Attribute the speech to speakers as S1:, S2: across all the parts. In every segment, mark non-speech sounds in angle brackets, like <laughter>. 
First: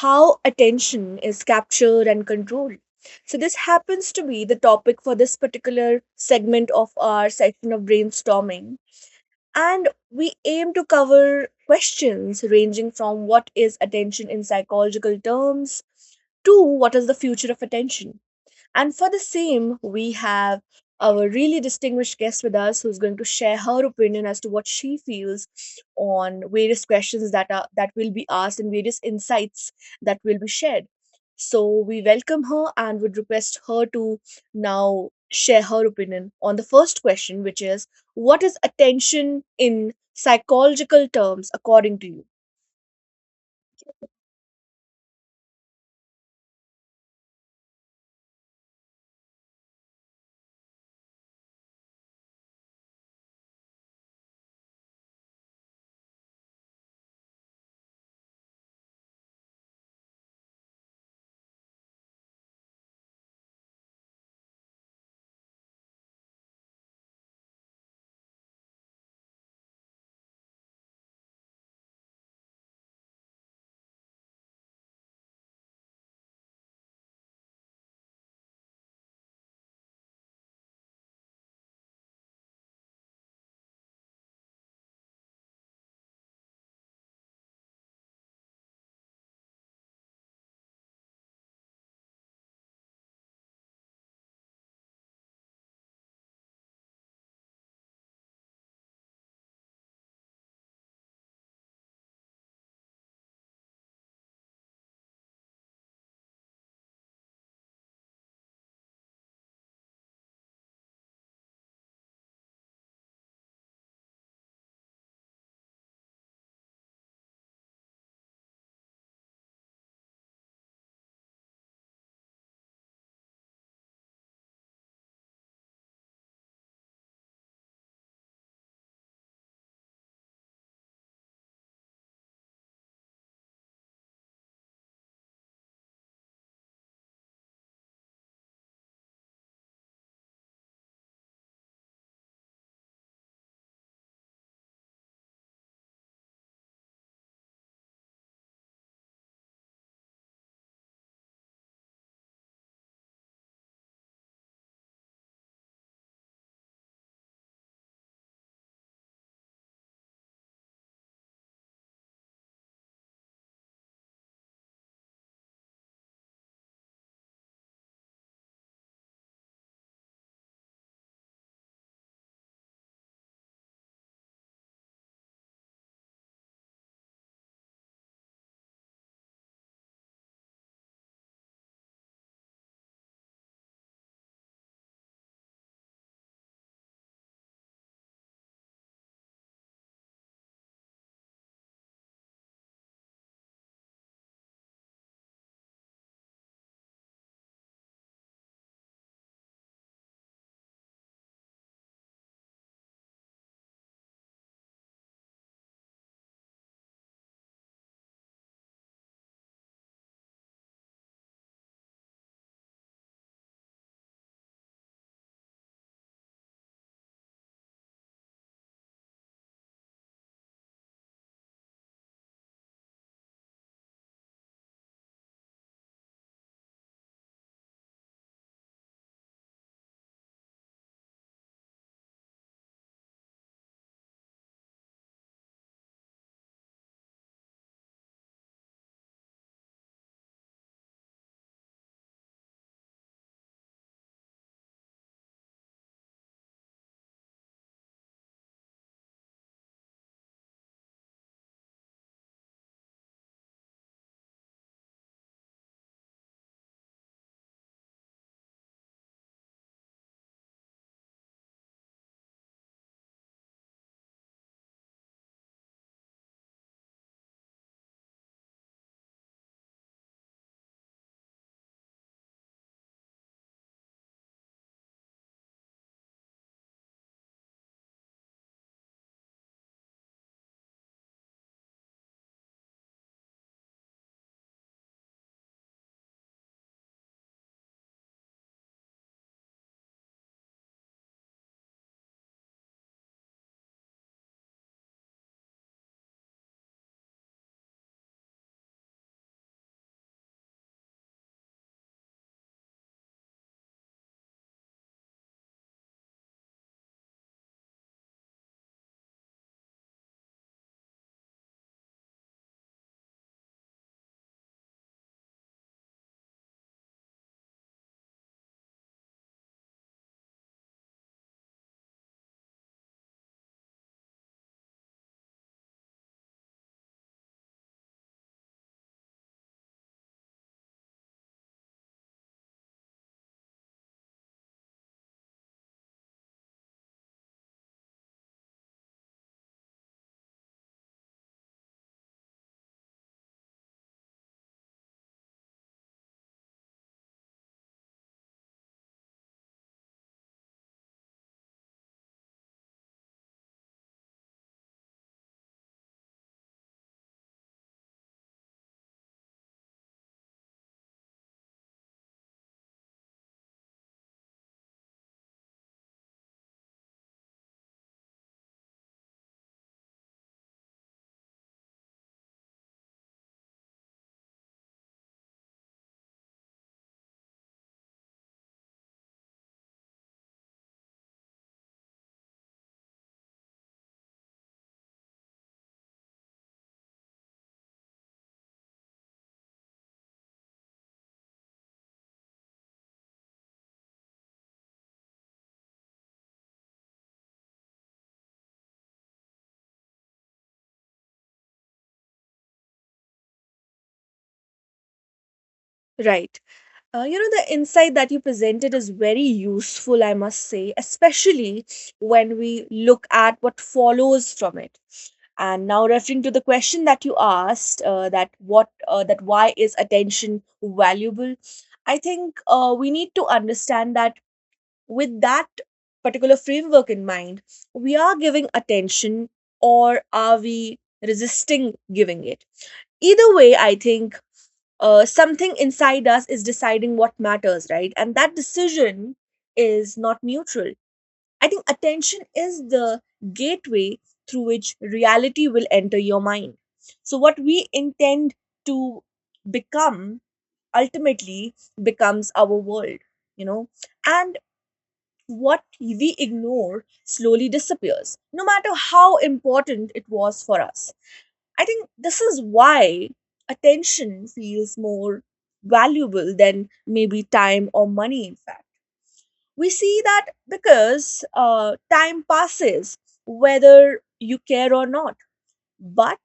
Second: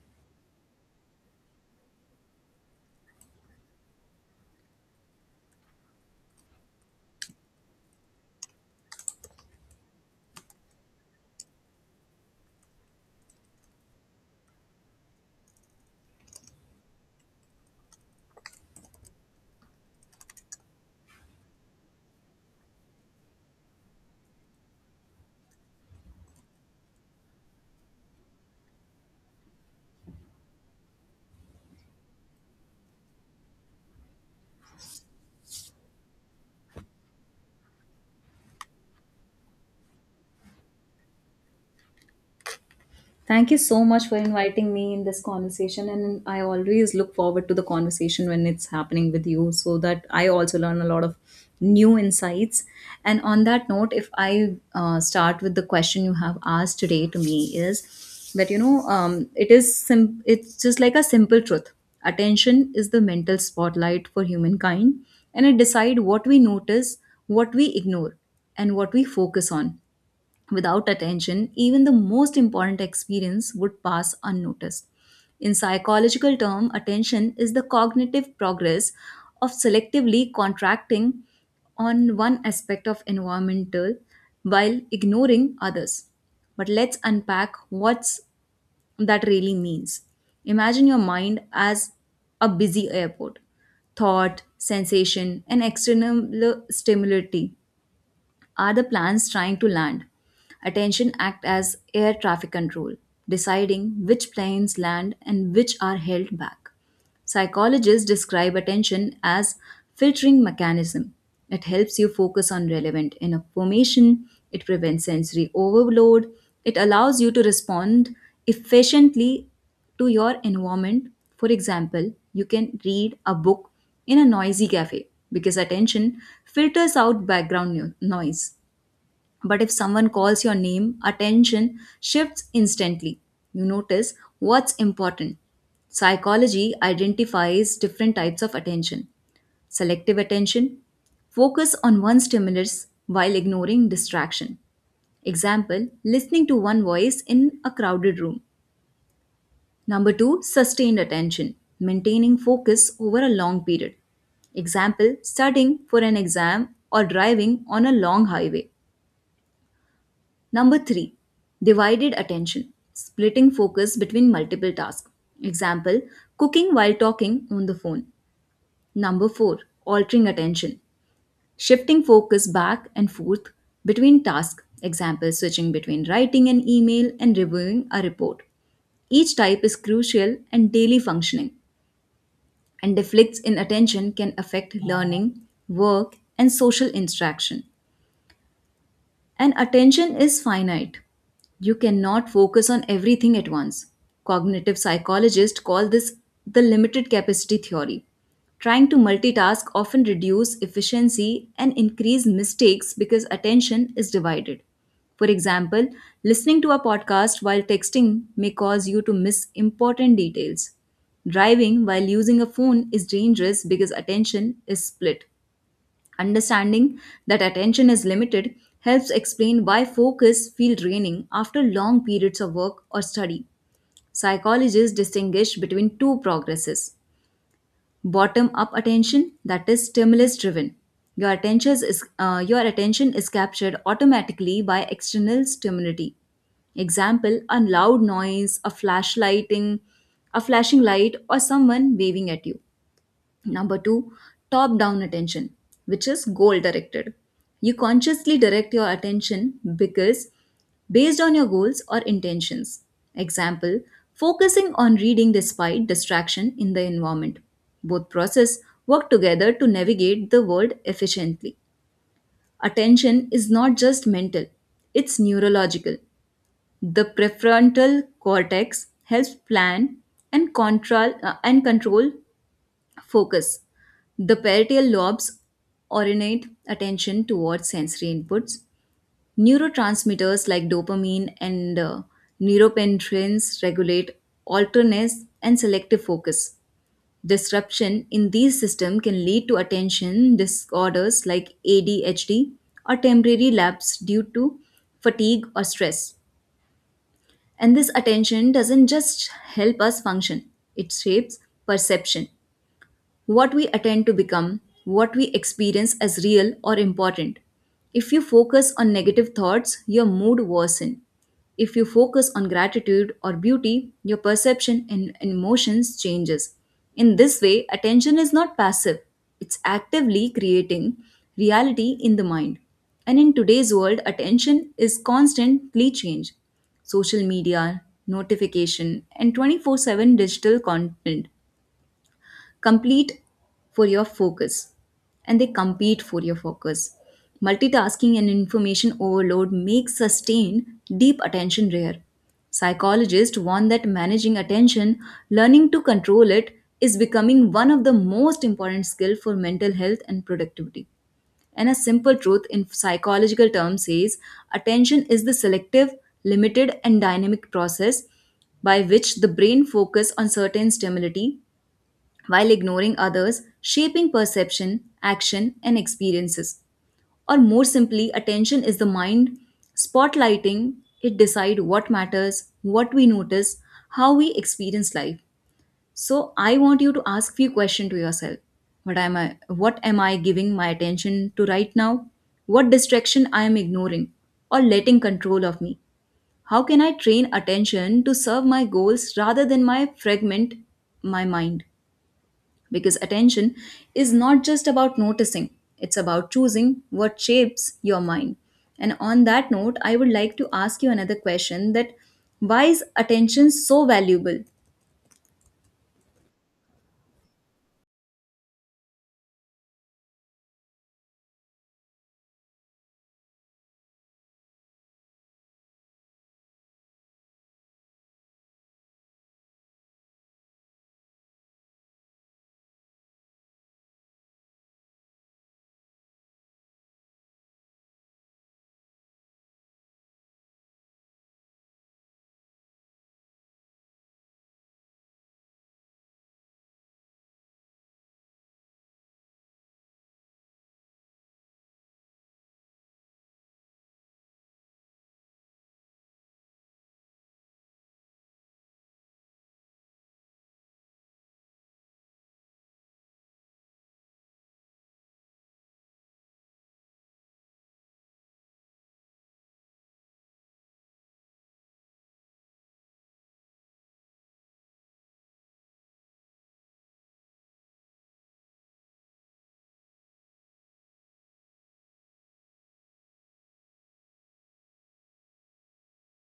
S1: How attention is captured and controlled. So, this happens to be the topic for this particular segment of our section of brainstorming. And we aim to cover questions ranging from what is attention in psychological terms to what is the future of attention. And for the same, we have our really distinguished guest with us who's going to share her opinion as to what she feels on various questions that will be asked and various insights that will be shared. So we welcome her and would request her to now share her opinion on the first question, which is what is attention in psychological terms according to you?
S2: Thank you so much for inviting me in this conversation. And I always look forward to the conversation when it's happening with you so that I also learn a lot of new insights. And on that note, if I start with the question you have asked today to me, is that, you know, it is it's just like a simple truth. Attention is the mental spotlight for humankind, and it decide what we notice, what we ignore, and what we focus on. Without attention, even the most important experience would pass unnoticed. In psychological terms, attention is the cognitive progress of selectively contracting on one aspect of environmental while ignoring others. But let's unpack what's that really means. Imagine your mind as a busy airport. Thought, sensation, and external stimuli are the planes trying to land. Attention act as air traffic control, deciding which planes land and which are held back. Psychologists describe attention as filtering mechanism. It helps you focus on relevant enough information, it prevents sensory overload, it allows you to respond efficiently to your environment. For example, you can read a book in a noisy cafe because attention filters out background noise. But if someone calls your name, attention shifts instantly. You notice what's important. Psychology identifies different types of attention: selective attention, focus on one stimulus while ignoring distraction. Example, listening to one voice in a crowded room. Number two, sustained attention, maintaining focus over a long period. Example, studying for an exam or driving on a long highway. Number three, divided attention, splitting focus between multiple tasks. Example, cooking while talking on the phone. Number four, altering attention, shifting focus back and forth between tasks. Example, switching between writing an email and reviewing a report. Each type is crucial and daily functioning, and deflicts in attention can affect learning, work, and social interaction. And attention is finite. You cannot focus on everything at once. Cognitive psychologists call this the limited capacity theory. Trying to multitask often reduce efficiency and increase mistakes because attention is divided. For example, listening to a podcast while texting may cause you to miss important details. Driving while using a phone is dangerous because attention is split. Understanding that attention is limited helps explain why focus feels draining after long periods of work or study. Psychologists distinguish between two progresses: bottom-up attention, that is stimulus-driven. Your attention is captured automatically by external stimuli. Example: a loud noise, a flashing light, or someone waving at you. Number two, top down attention, which is goal directed. You consciously direct your attention because based on your goals or intentions. Example, focusing on reading despite distraction in the environment. Both process work together to navigate the world efficiently. Attention is not just mental, it's neurological. The prefrontal cortex helps plan and control focus. The parietal lobes orientate attention towards sensory inputs. Neurotransmitters like dopamine and neuropendrins regulate alertness and selective focus. Disruption in these systems can lead to attention disorders like ADHD or temporary lapse due to fatigue or stress. And this attention doesn't just help us function, it shapes perception, what we attend to become, what we experience as real or important. If you focus on negative thoughts, your mood worsens. If you focus on gratitude or beauty, your perception and emotions changes. In this way, attention is not passive. It's actively creating reality in the mind. And in today's world, attention is constantly changed. Social media, notification, and 24/7 digital content complete for your focus, and they compete for your focus. Multitasking and information overload make sustained deep attention rare. Psychologists warn that managing attention, learning to control it, is becoming one of the most important skills for mental health and productivity. And a simple truth in psychological terms says attention is the selective, limited, and dynamic process by which the brain focuses on certain stimuli while ignoring others, shaping perception, action, and experiences. Or more simply, attention is the mind spotlighting, it decide what matters, what we notice, how we experience life. So I want you to ask few questions to yourself. What am I giving my attention to right now? What distraction I am ignoring or letting control of me? How can I train attention to serve my goals rather than my fragment my mind? Because attention is not just about noticing, it's about choosing what shapes your mind. And on that note, I would like to ask you another question: that why is attention so valuable?
S1: Right. You know, the insight that you presented is very useful, I must say, especially when we look at what follows from it. And now, referring to the question that you asked, that why is attention valuable? I think we need to understand that with that particular framework in mind, we are giving attention, or are we resisting giving it? Either way, I think something inside us is deciding what matters, right? And that decision is not neutral. I think attention is the gateway through which reality will enter your mind. So, what we intend to become ultimately becomes our world, you know, and what we ignore slowly disappears, no matter how important it was for us. I think this is why attention feels more valuable than maybe time or money, in fact. We see that because time passes, whether you care or not, but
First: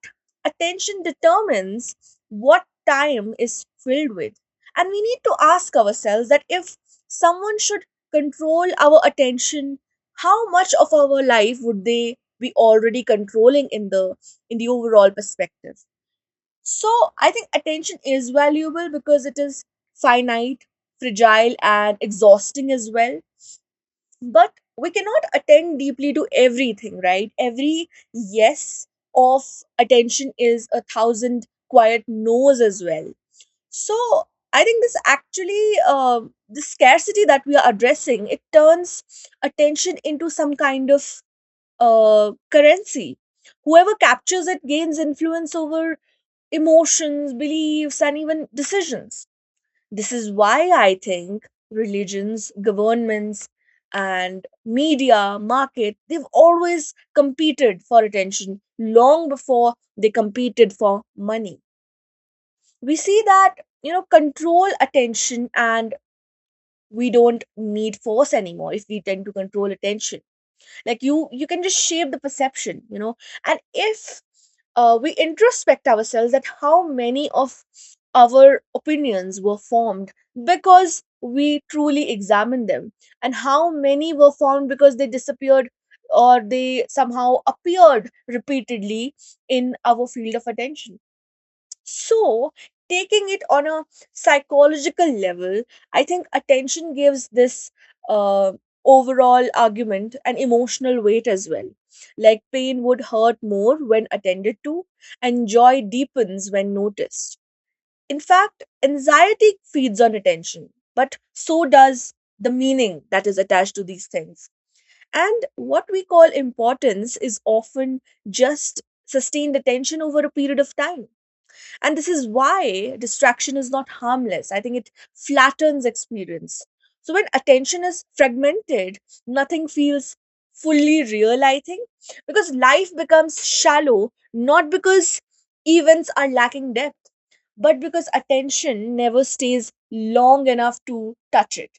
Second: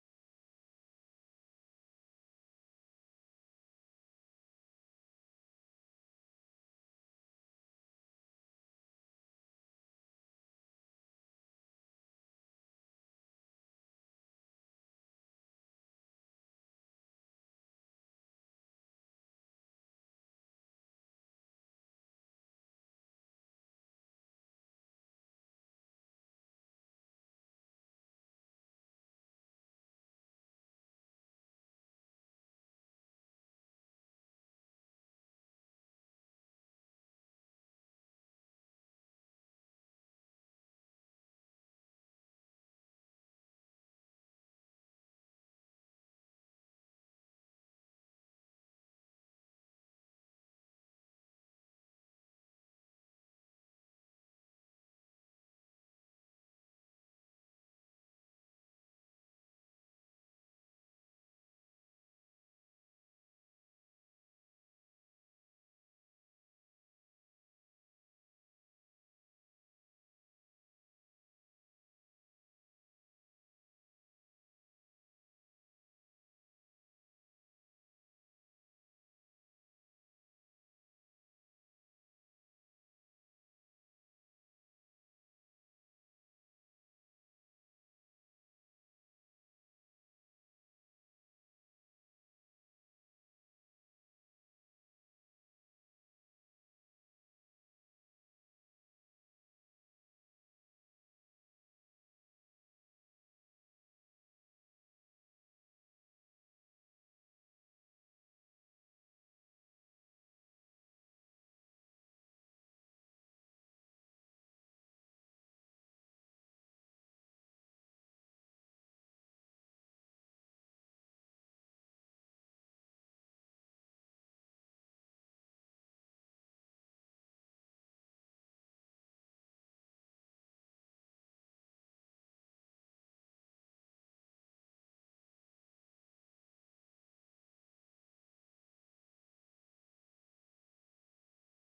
S1: attention determines what time is filled with. And we need to ask ourselves that if someone should control our attention, how much of our life would they be already controlling in the overall perspective? So I think attention is valuable because it is finite, fragile, and exhausting as well. But we cannot attend deeply to everything, right? Every yes of attention is a thousand quiet no's as well. So I think this actually, the scarcity that we are addressing, it turns attention into some kind of currency. Whoever captures it gains influence over emotions, beliefs, and even decisions. This is why I think religions, governments, and media, market, they've always competed for attention long before they competed for money. We see that, you know, control attention, and we don't need force anymore if we tend to control attention. Like, you can just shape the perception, you know. And if we introspect ourselves at how many of our opinions were formed because we truly examined them, and how many were formed because they disappeared or they somehow appeared repeatedly in our field of attention. So, taking it on a psychological level, I think attention gives this uh, overall argument an emotional weight as well. Like pain would hurt more when attended to, and joy deepens when noticed. In fact, anxiety feeds on attention, but so does the meaning that is attached to these things. And what we call importance is often just sustained attention over a period of time. And this is why distraction is not harmless. I think it flattens experience. So when attention is fragmented, nothing feels fully real, I think, because life becomes shallow, not because events are lacking depth, but because attention never stays long enough to touch it.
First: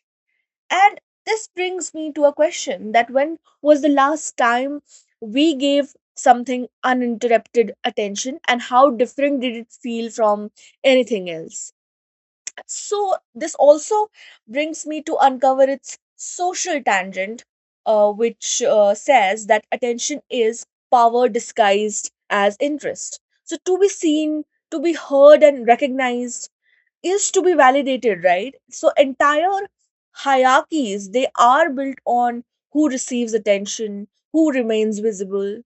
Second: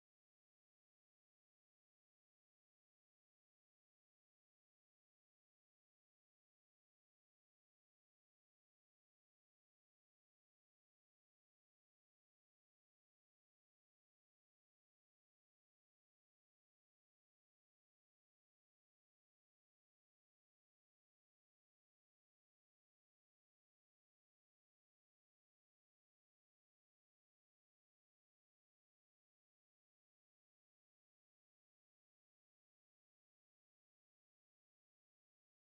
S1: And this brings me to a question that when was the last time we gave something uninterrupted attention, and how different did it feel from anything else? So, this also brings me to uncover its social tangent, which says that attention is power disguised as interest. So, to be seen, to be heard and recognized, is to be validated, right? So entire hierarchies, they are built on who receives attention, who remains visible.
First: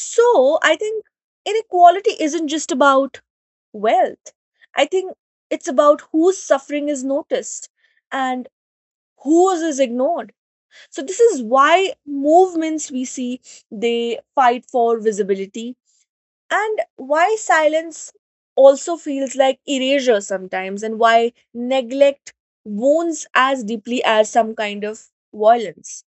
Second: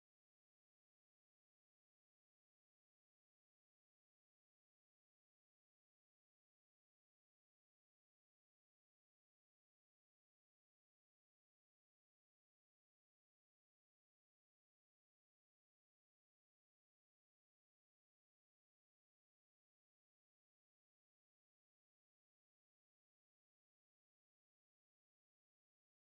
S1: So I think inequality isn't just about wealth. I think it's about whose suffering is noticed and whose is ignored. So this is why movements we see, they fight for visibility, and why silence also feels like erasure sometimes, and why neglect wounds as deeply as some kind of violence.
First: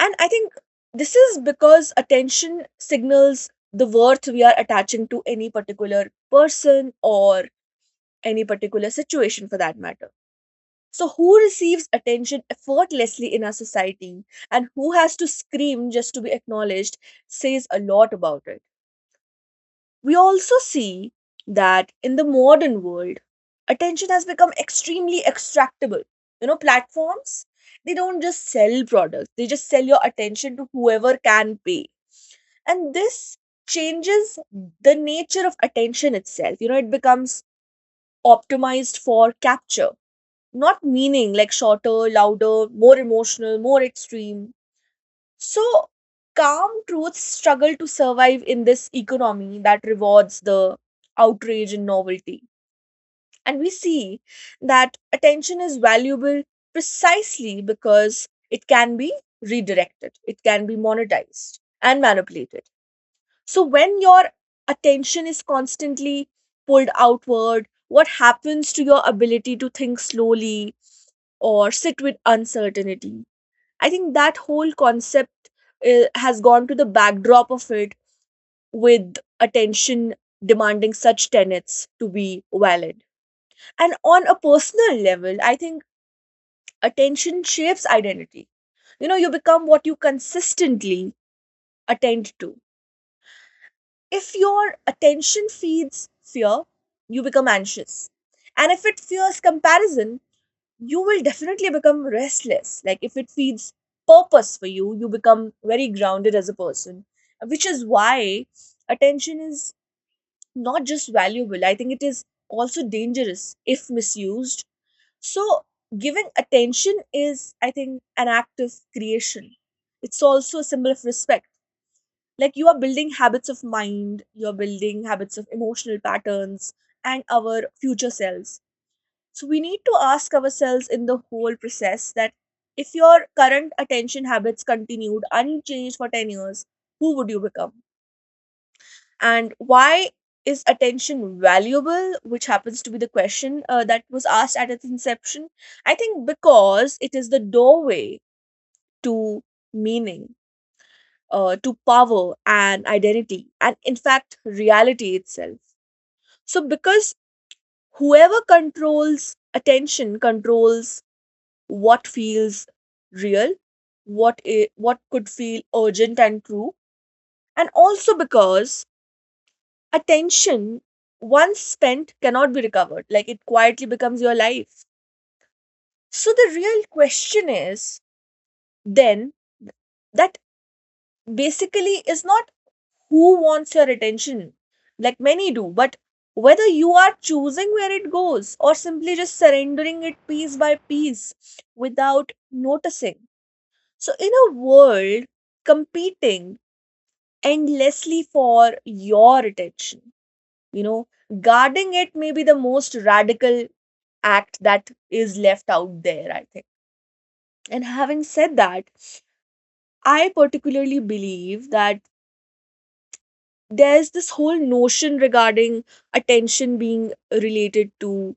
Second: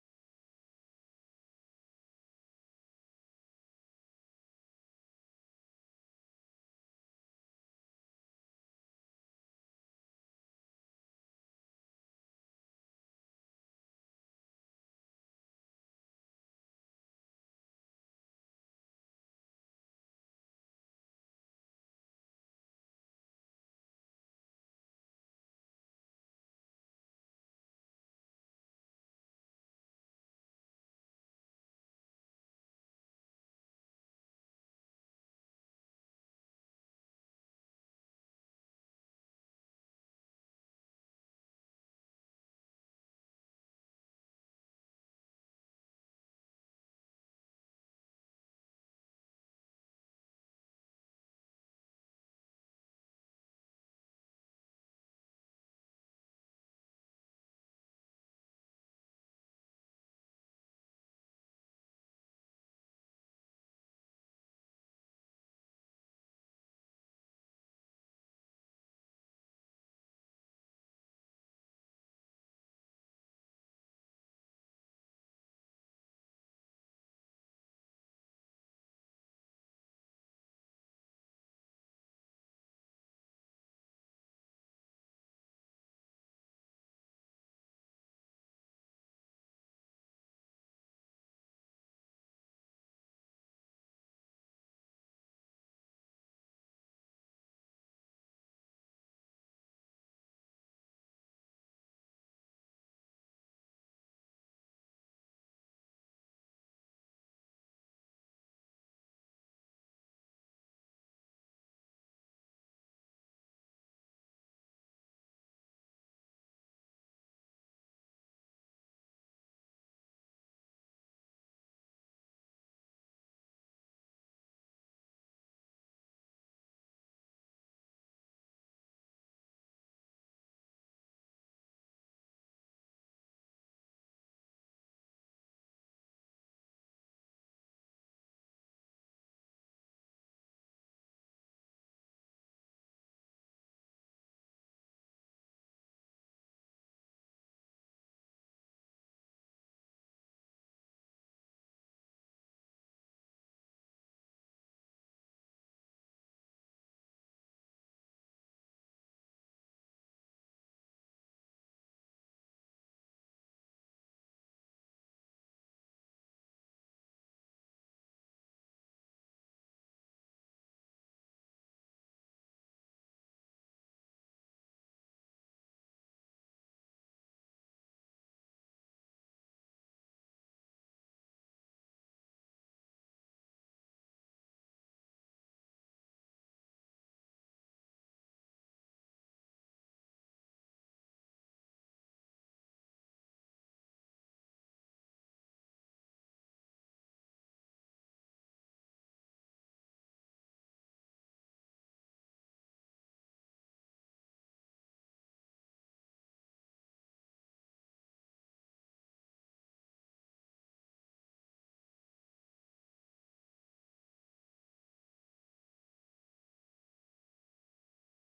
S1: And I think this is because attention signals the worth we are attaching to any particular person or any particular situation for that matter. So, who receives attention effortlessly in our society, and who has to scream just to be acknowledged, says a lot about it. We also see that in the modern world, attention has become extremely extractable. You know, platforms, they don't just sell products, they just sell your attention to whoever can pay. And this changes the nature of attention itself. You know, it becomes optimized for capture, not meaning, like shorter, louder, more emotional, more extreme. So, calm truths struggle to survive in this economy that rewards the outrage and novelty. And we see that attention is valuable precisely because it can be redirected, it can be monetized and manipulated. So, when your attention is constantly pulled outward, what happens to your ability to think slowly or sit with uncertainty? I think that whole concept has gone to the backdrop of it, with attention demanding such tenets to be valid. And on a personal level, I think attention shapes identity. You know, you become what you consistently attend to. If your attention feeds fear, you become anxious. And if it fears comparison, you will definitely become restless. Like if it feeds purpose for you, you become very grounded as a person, which is why attention is not just valuable, I think it is also dangerous if misused. So, giving attention is, I think, an act of creation. It's also a symbol of respect. Like you are building habits of mind, you're building habits of emotional patterns and our future selves. So we need to ask ourselves in the whole process that if your current attention habits continued unchanged for 10 years, who would you become? And why is attention valuable? Which happens to be the question that was asked at its inception. I think because it is the doorway to meaning, to power and identity, and in fact, reality itself. So, because whoever controls attention controls what feels real, what could feel urgent and true, and also because attention once spent cannot be recovered. Like it quietly becomes your life. So the real question is then that basically is not who wants your attention, like many do, but whether you are choosing where it goes or simply just surrendering it piece by piece without noticing. So, in a world competing endlessly for your attention, you know, guarding it may be the most radical act that is left out there, I think. And having said that, I particularly believe that there's this whole notion regarding attention being related to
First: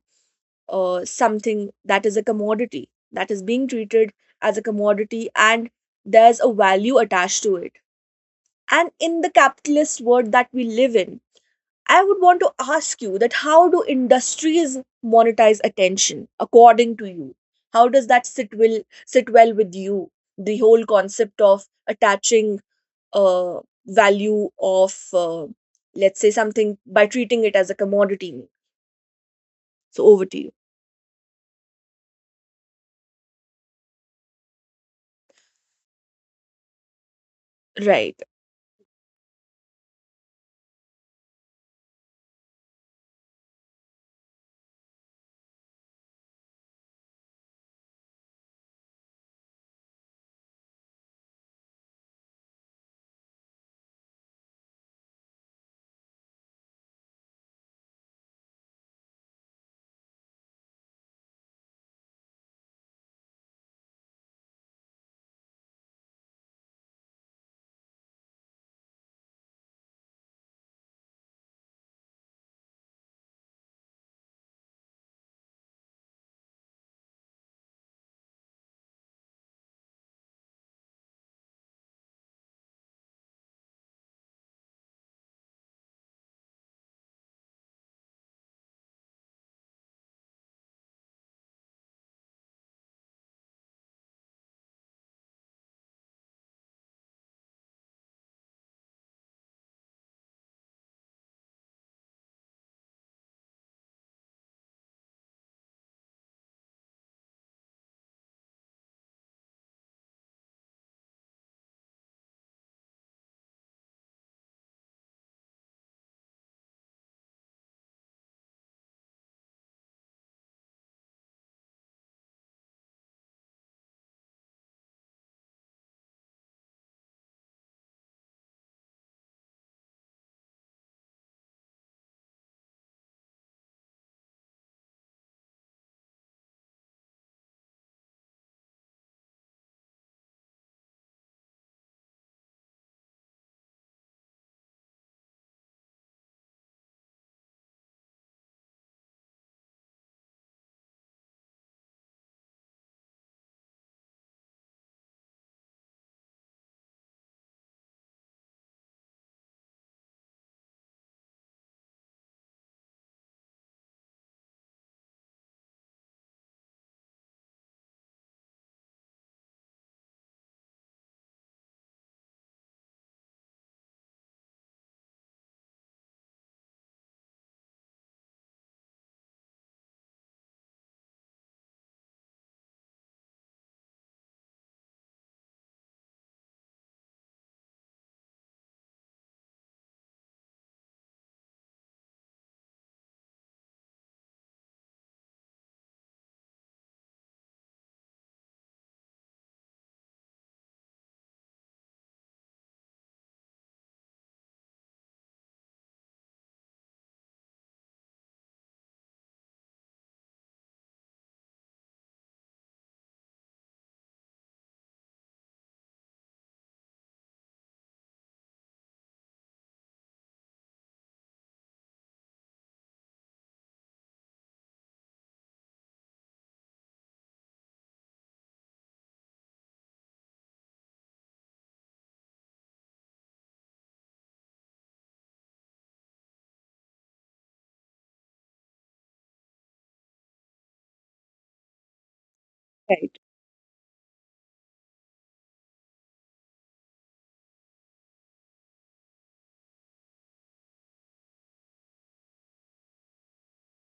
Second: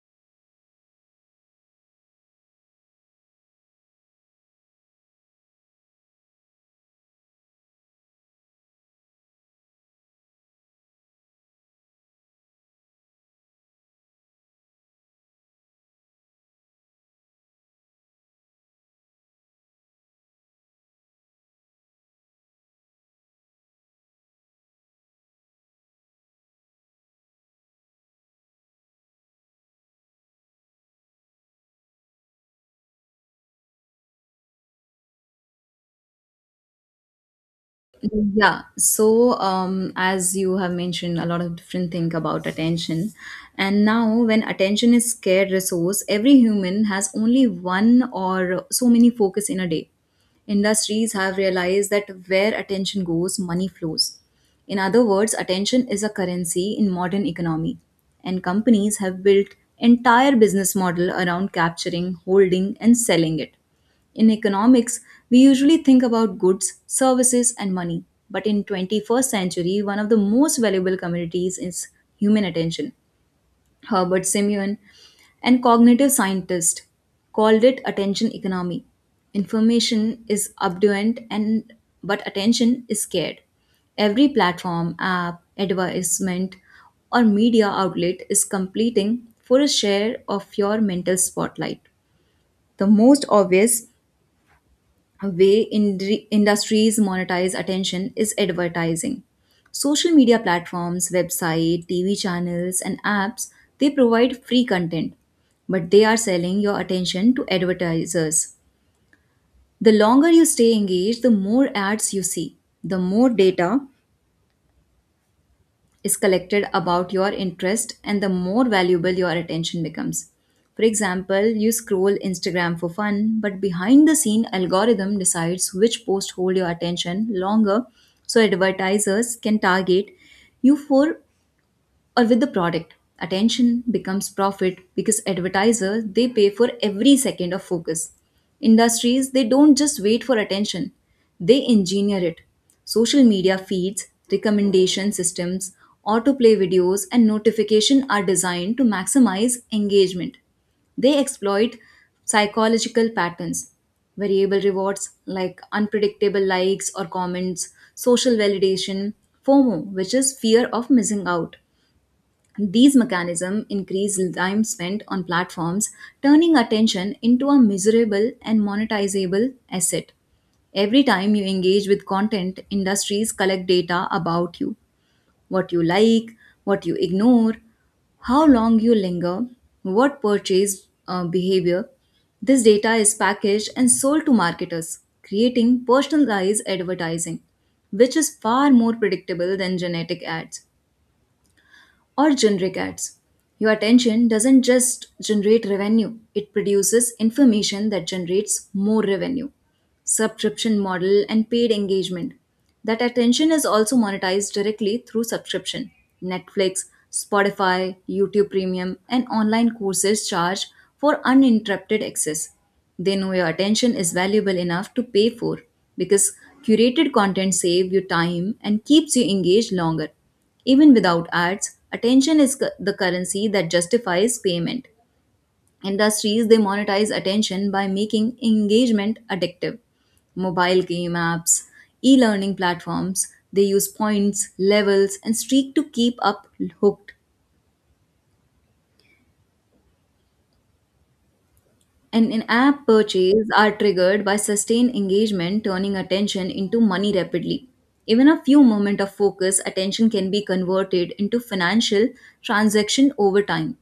S1: something that is a commodity, that is being treated as a commodity, and there's a value attached to it. And in the capitalist world that we live in, I would want to ask you that how do industries monetize attention according to you? How does that sit well with you, the whole concept of attaching uh, value of, let's say, something by treating it as a commodity? So over to you. Right.
S2: Yeah, so as you have mentioned, a lot of different thing about attention, and now when attention is scarce resource, every human has only one or so many focus in a day. Industries have realized that where attention goes, money flows. In other words, attention is a currency in modern economy, and companies have built entire business model around capturing, holding, and selling it. In economics, we usually think about goods, services, and money. But in 21st century, one of the most valuable commodities is human attention. Herbert Simeon, and cognitive scientist, called it attention economy. Information is abundant and but attention is scarce. Every platform, app, advertisement, or media outlet is competing for a share of your mental spotlight. The most obvious way industries monetize attention is advertising. Social media platforms, website, TV channels and apps, they provide free content, but they are selling your attention to advertisers. The longer you stay engaged, the more ads you see, the more data is collected about your interest and the more valuable your attention becomes. For example, you scroll Instagram for fun, but behind the scene algorithm decides which posts hold your attention longer, so advertisers can target you for or with the product. Attention becomes profit because advertisers they pay for every second of focus. Industries they don't just wait for attention, they engineer it. Social media feeds, recommendation systems, autoplay videos and notification are designed to maximize engagement. They exploit psychological patterns, variable rewards like unpredictable likes or comments, social validation, FOMO, which is fear of missing out. These mechanisms increase time spent on platforms, turning attention into a measurable and monetizable asset. Every time you engage with content, industries collect data about you: what you like, what you ignore, how long you linger, what purchase behavior. This data is packaged and sold to marketers, creating personalized advertising, which is far more predictable than genetic ads or generic ads. Your attention doesn't just generate revenue, it produces information that generates more revenue, subscription model, and paid engagement. That attention is also monetized directly through subscription. Netflix, Spotify, YouTube Premium, and online courses charge for uninterrupted access. They know your attention is valuable enough to pay for because curated content saves you time and keeps you engaged longer. Even without ads, attention is the currency that justifies payment. Industries they monetize attention by making engagement addictive. Mobile game apps, e-learning platforms, they use points, levels and streak to keep up hooked. And in-app
S1: Right.
S2: purchases are triggered by sustained engagement, turning attention into money rapidly. Even a few moments of focus attention can be converted into financial transaction over time.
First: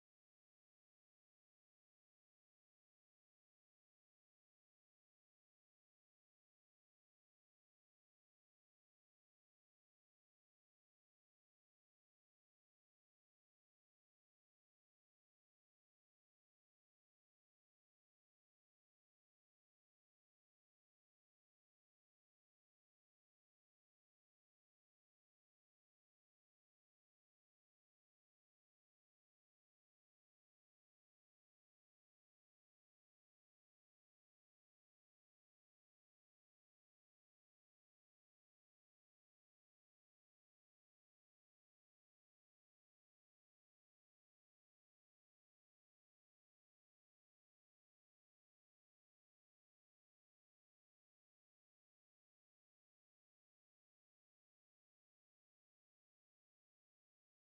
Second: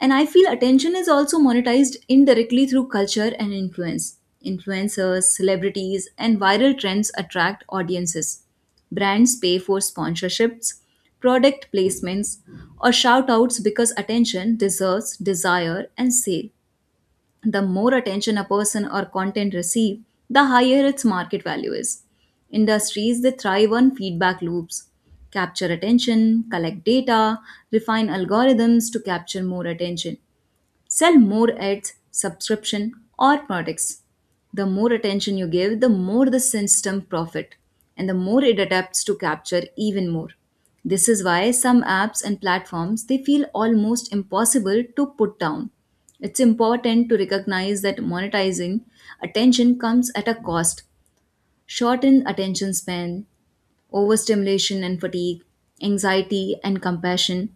S2: And I feel attention is also monetized indirectly through culture and influence. Influencers, celebrities, and viral trends attract audiences. Brands pay for sponsorships, product placements, or shout outs because attention deserves desire and sale. The more attention a person or content receive, the higher its market value is. Industries that thrive on feedback loops capture attention, collect data, refine algorithms to capture more attention, sell more ads, subscription, or products. The more attention you give, the more the system profit and the more it adapts to capture even more. This is why some apps and platforms they feel almost impossible to put down. It's important to recognize that monetizing attention comes at a cost. Shortened attention span, overstimulation and fatigue, anxiety and compassion,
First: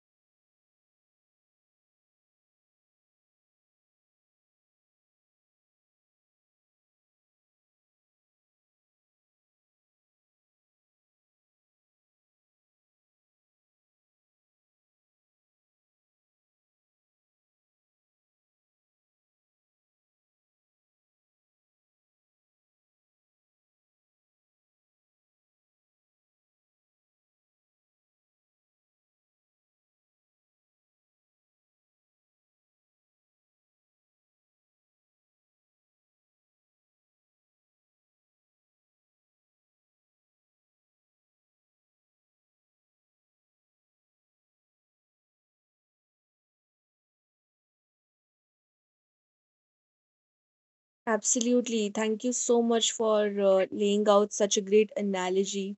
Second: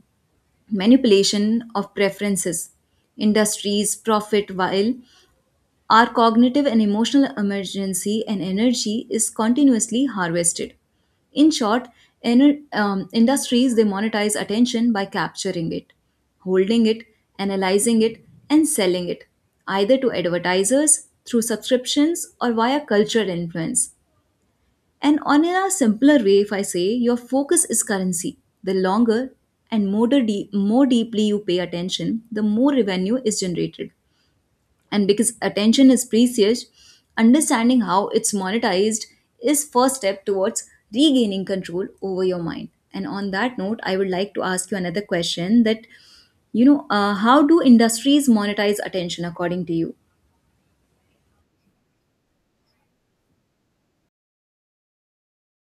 S2: manipulation of preferences. Industries profit while our cognitive and emotional emergency and energy is continuously harvested. In short, industries they monetize attention by capturing it, holding it, analyzing it, and selling it, either to advertisers through subscriptions or via cultural influence. And on in a simpler way, if I say your focus is currency, the longer and more deeply you pay attention, the more revenue is generated. And because attention is precious, understanding how it's monetized is first step towards regaining control over your mind. And on that note, I would like to ask you another question that you know, how do industries monetize attention according to you?
S1: Absolutely. Thank you so much for laying out such a great analogy.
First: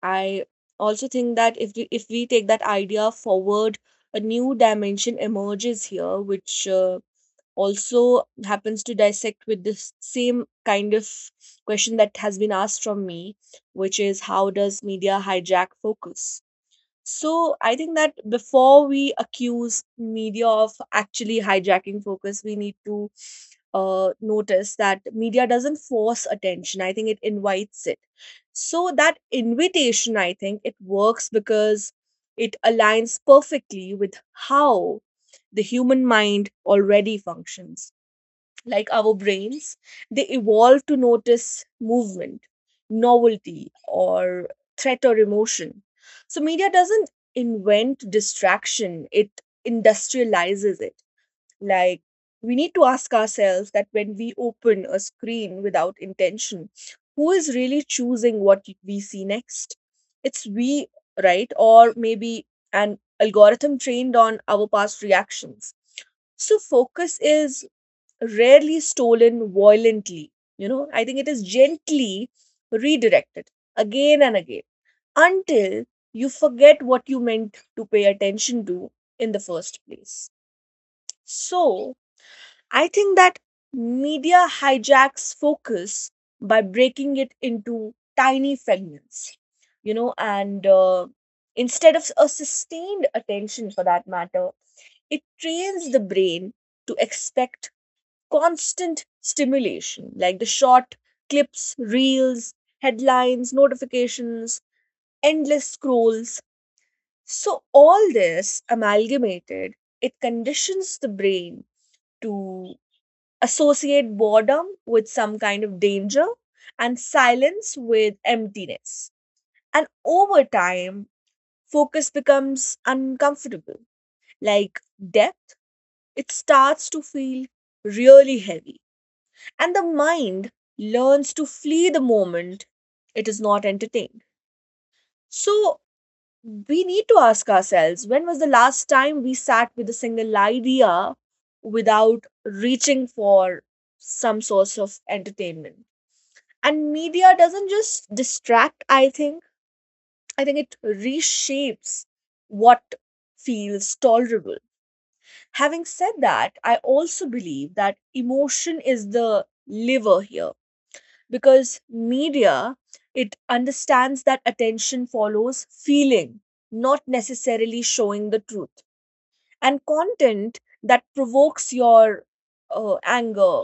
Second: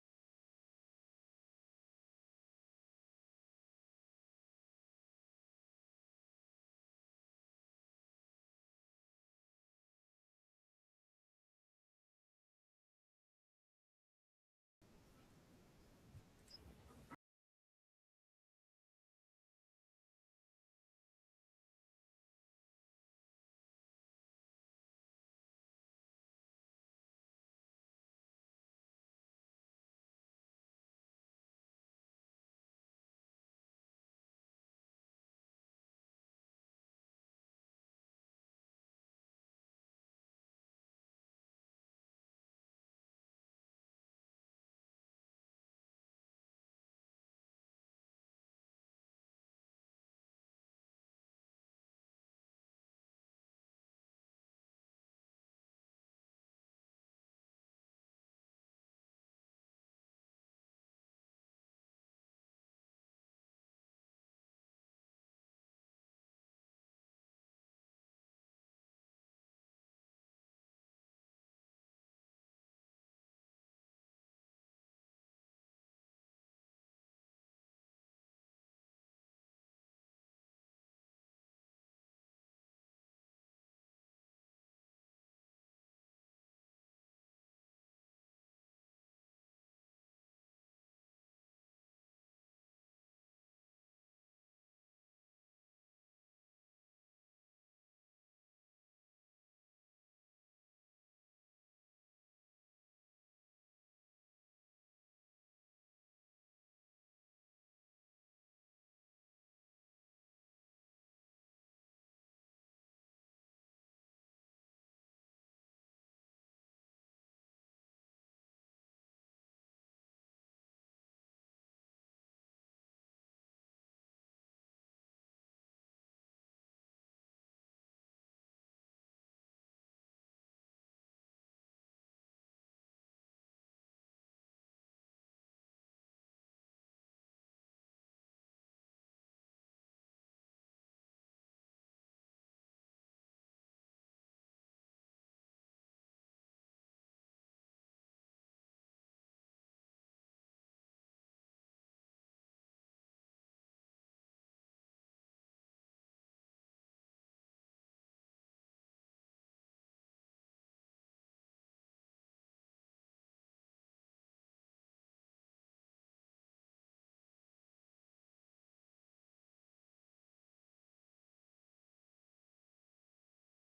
S1: I also think that if we take that idea forward, a new dimension emerges here, which also happens to dissect with this same kind of question that has been asked from me, which is how does media hijack focus? So I think that before we accuse media of actually hijacking focus, we need to notice that media doesn't force attention. I think it invites it. So that invitation, I think it works because it aligns perfectly with how the human mind already functions, like our brains, they evolve to notice movement, novelty, or threat or emotion. So, media doesn't invent distraction, it industrializes it. Like, we need to ask ourselves that when we open a screen without intention, who is really choosing what we see next? It's we, right? Or maybe an algorithm trained on our past reactions. So, focus is rarely stolen violently. You know, I think it is gently redirected again and again until you forget what you meant to pay attention to in the first place. So, I think that media hijacks focus by breaking it into tiny fragments, you know, and instead of a sustained attention for that matter, it trains the brain to expect constant stimulation, like the short clips, reels, headlines, notifications, endless scrolls. So, all this amalgamated, it conditions the brain to associate boredom with some kind of danger and silence with emptiness. And over time, focus becomes uncomfortable, like depth, it starts to feel really heavy, and the mind learns to flee the moment it is not entertained. So we need to ask ourselves when was the last time we sat with a single idea without reaching for some source of entertainment? And media doesn't just distract, I think it reshapes what feels tolerable. Having said that, I also believe that emotion is the liver here because media it understands that attention follows feeling, not necessarily showing the truth, and content that provokes your anger,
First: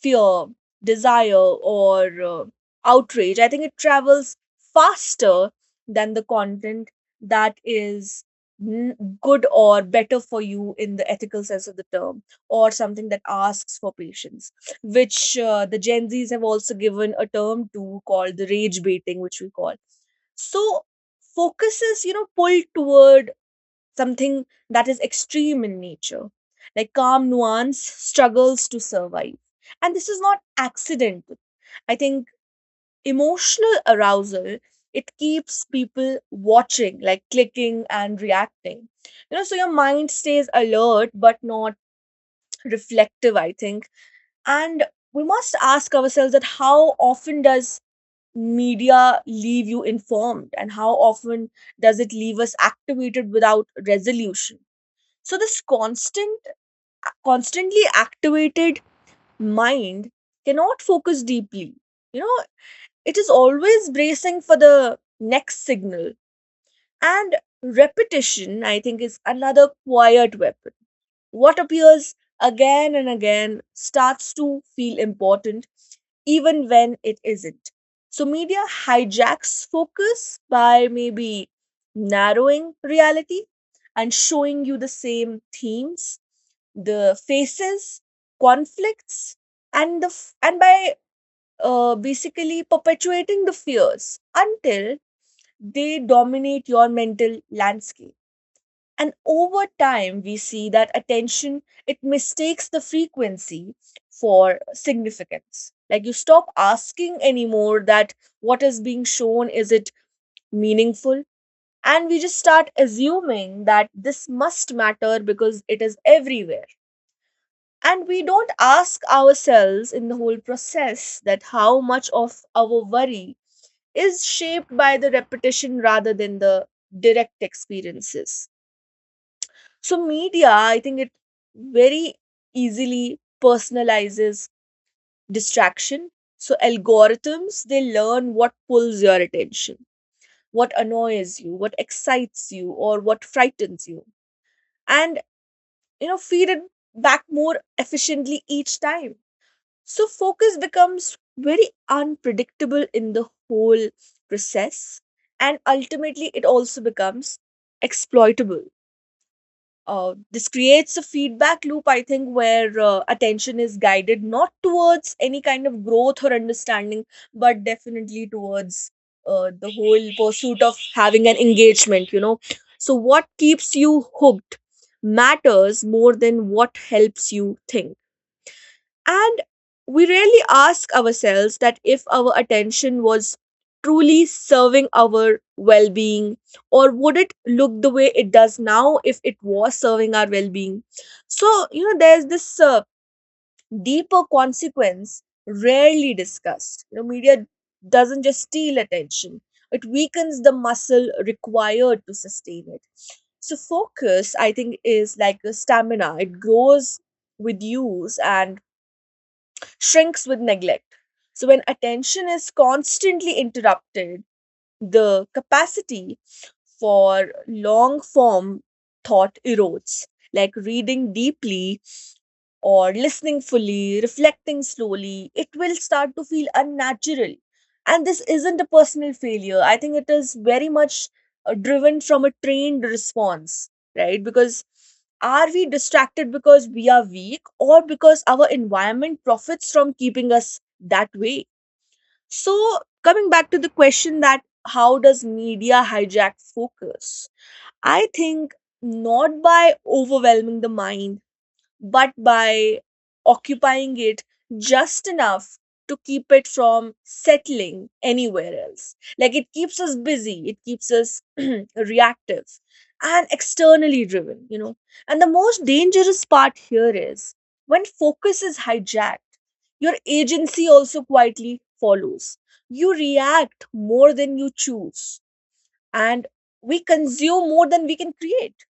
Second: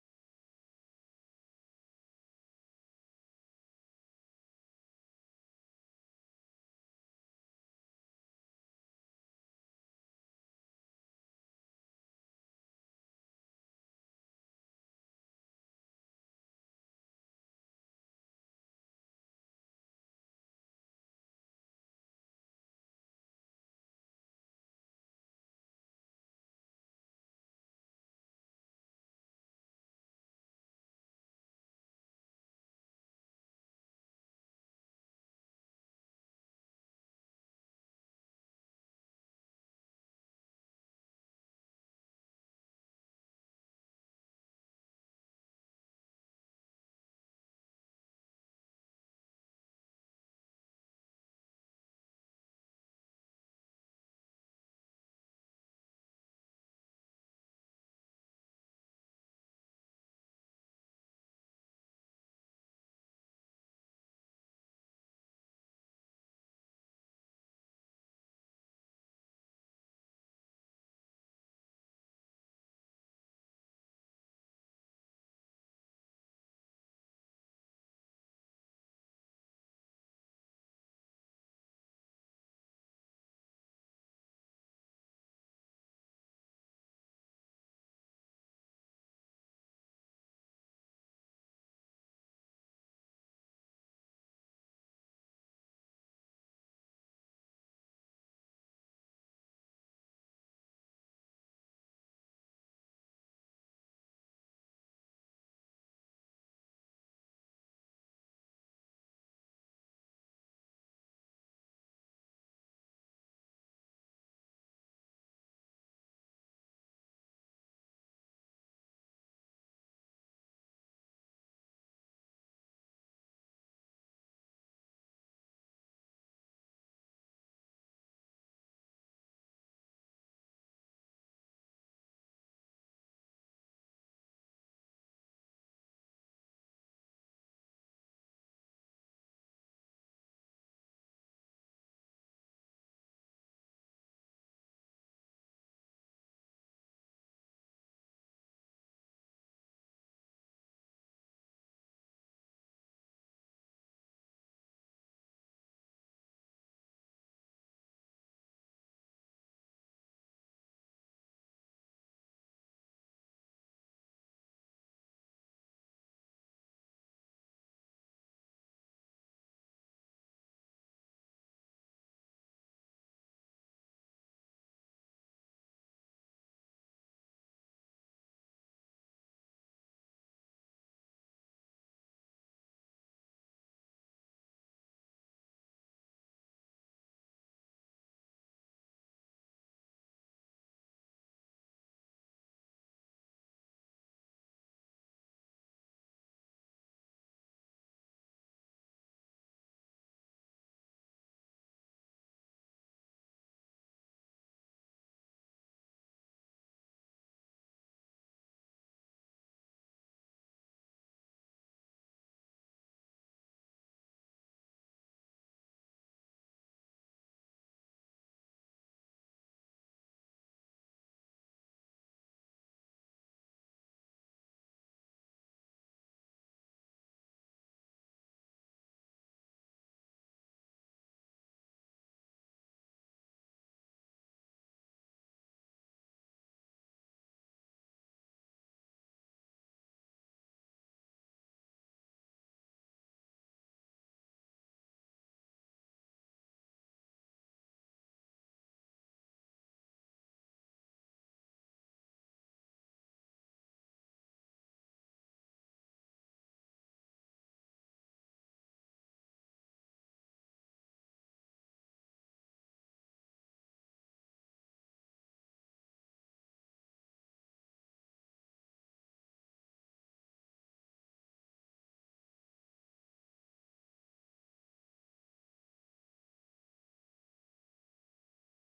S1: fear, desire, or outrage. I think it travels faster than the content that is good or better for you in the ethical sense of the term, or something that asks for patience, which the Gen Zs have also given a term to called the rage baiting, which we call. So focuses, you know, pulled toward something that is extreme in nature. Like calm nuance struggles to survive. And this is not accidental. I think emotional arousal it keeps people watching, like clicking and reacting, you know, so your mind stays alert but not reflective, I think. And we must ask ourselves that how often does media leave you informed, and how often does it leave us activated without resolution? So this constantly activated mind cannot focus deeply. You know, it is always bracing for the next signal. And repetition, I think, is another quiet weapon. What appears again and again starts to feel important even when it isn't. So, media hijacks focus by maybe narrowing reality and showing you the same themes, the faces, conflicts, and by basically perpetuating the fears until they dominate your mental landscape. And over time we see that attention it mistakes the frequency for significance. Like you stop asking anymore that what is being shown, is it meaningful? And we just start assuming that this must matter because it is everywhere, and we don't ask ourselves in the whole process that how much of our worry is shaped by the repetition rather than the direct experiences. So media, I think it very easily personalizes distraction. So algorithms, they learn what pulls your attention, what annoys you, what excites you, or what frightens you. And you know, feed it back more efficiently each time. So focus becomes very unpredictable in the whole process. And ultimately it also becomes exploitable. This creates a feedback loop, I think, where attention is guided not towards any kind of growth or understanding, but definitely towards the whole pursuit of having an engagement, you know. So what keeps you hooked matters more than what helps you think. And we rarely ask ourselves that if our attention was truly serving our well being, or would it look the way it does now if it was serving our well being? So, you know, there's this deeper consequence rarely discussed. You know, media doesn't just steal attention, it weakens the muscle required to sustain it. So, focus, I think, is like a stamina, it grows with use and shrinks with neglect. So, when attention is constantly interrupted, the capacity for long form thought erodes. Like reading deeply or listening fully, reflecting slowly, it will start to feel unnatural. And this isn't a personal failure. I think it is very much driven from a trained response, right? Because are we distracted because we are weak or because our environment profits from keeping us that way? So, coming back to the question that how does media hijack focus? I think not by overwhelming the mind but by occupying it just enough to keep it from settling anywhere else. Like it keeps us busy, it keeps us <clears throat> reactive and externally driven, you know. And the most dangerous part here is when focus is hijacked, your agency also quietly follows. You react more than you choose, and we consume more than we can create.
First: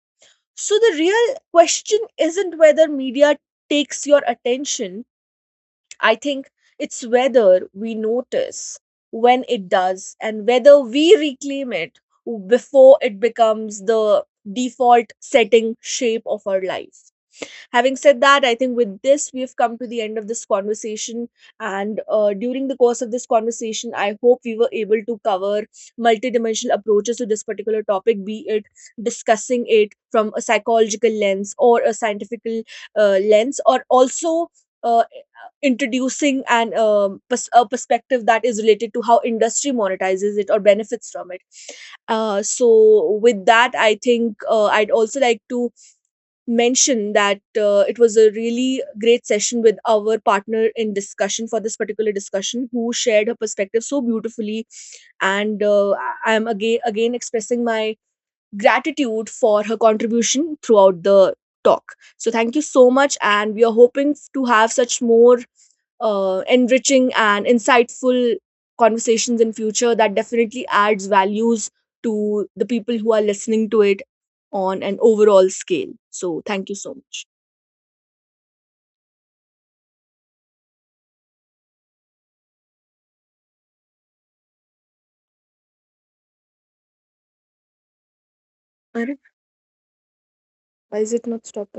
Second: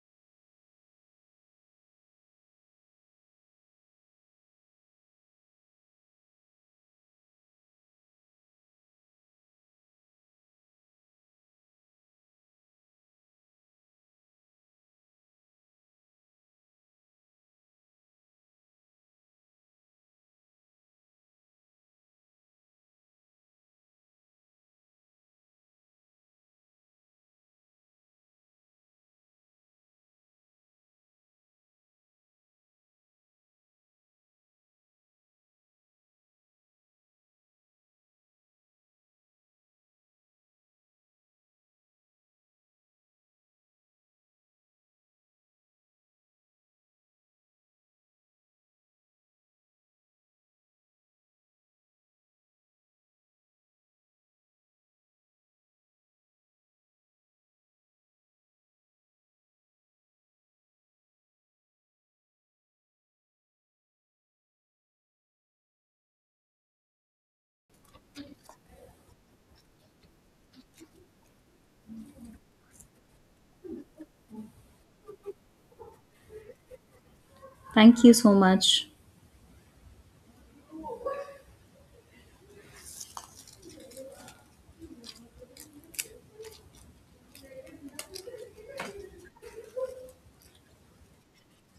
S1: So the real question isn't whether media takes your attention. I think it's whether we notice when it does and whether we reclaim it before it becomes the default setting shape of our life. Having said that, I think with this, we've come to the end of this conversation. And during the course of this conversation, I hope we were able to cover multidimensional approaches to this particular topic, be it discussing it from a psychological lens or a scientific lens, or also uh, introducing a perspective that is related to how industry monetizes it or benefits from it. So with that, I think I'd also like to mention that it was a really great session with our partner in discussion for this particular discussion who shared her perspective so beautifully, and I am again expressing my gratitude for her contribution throughout the talk. So thank you so much, and we are hoping to have such more enriching and insightful conversations in future that definitely adds values to the people who are listening to it on an overall scale. So thank you so much.
S2: Thank you so much.
S1: Arre, why is it not stopping?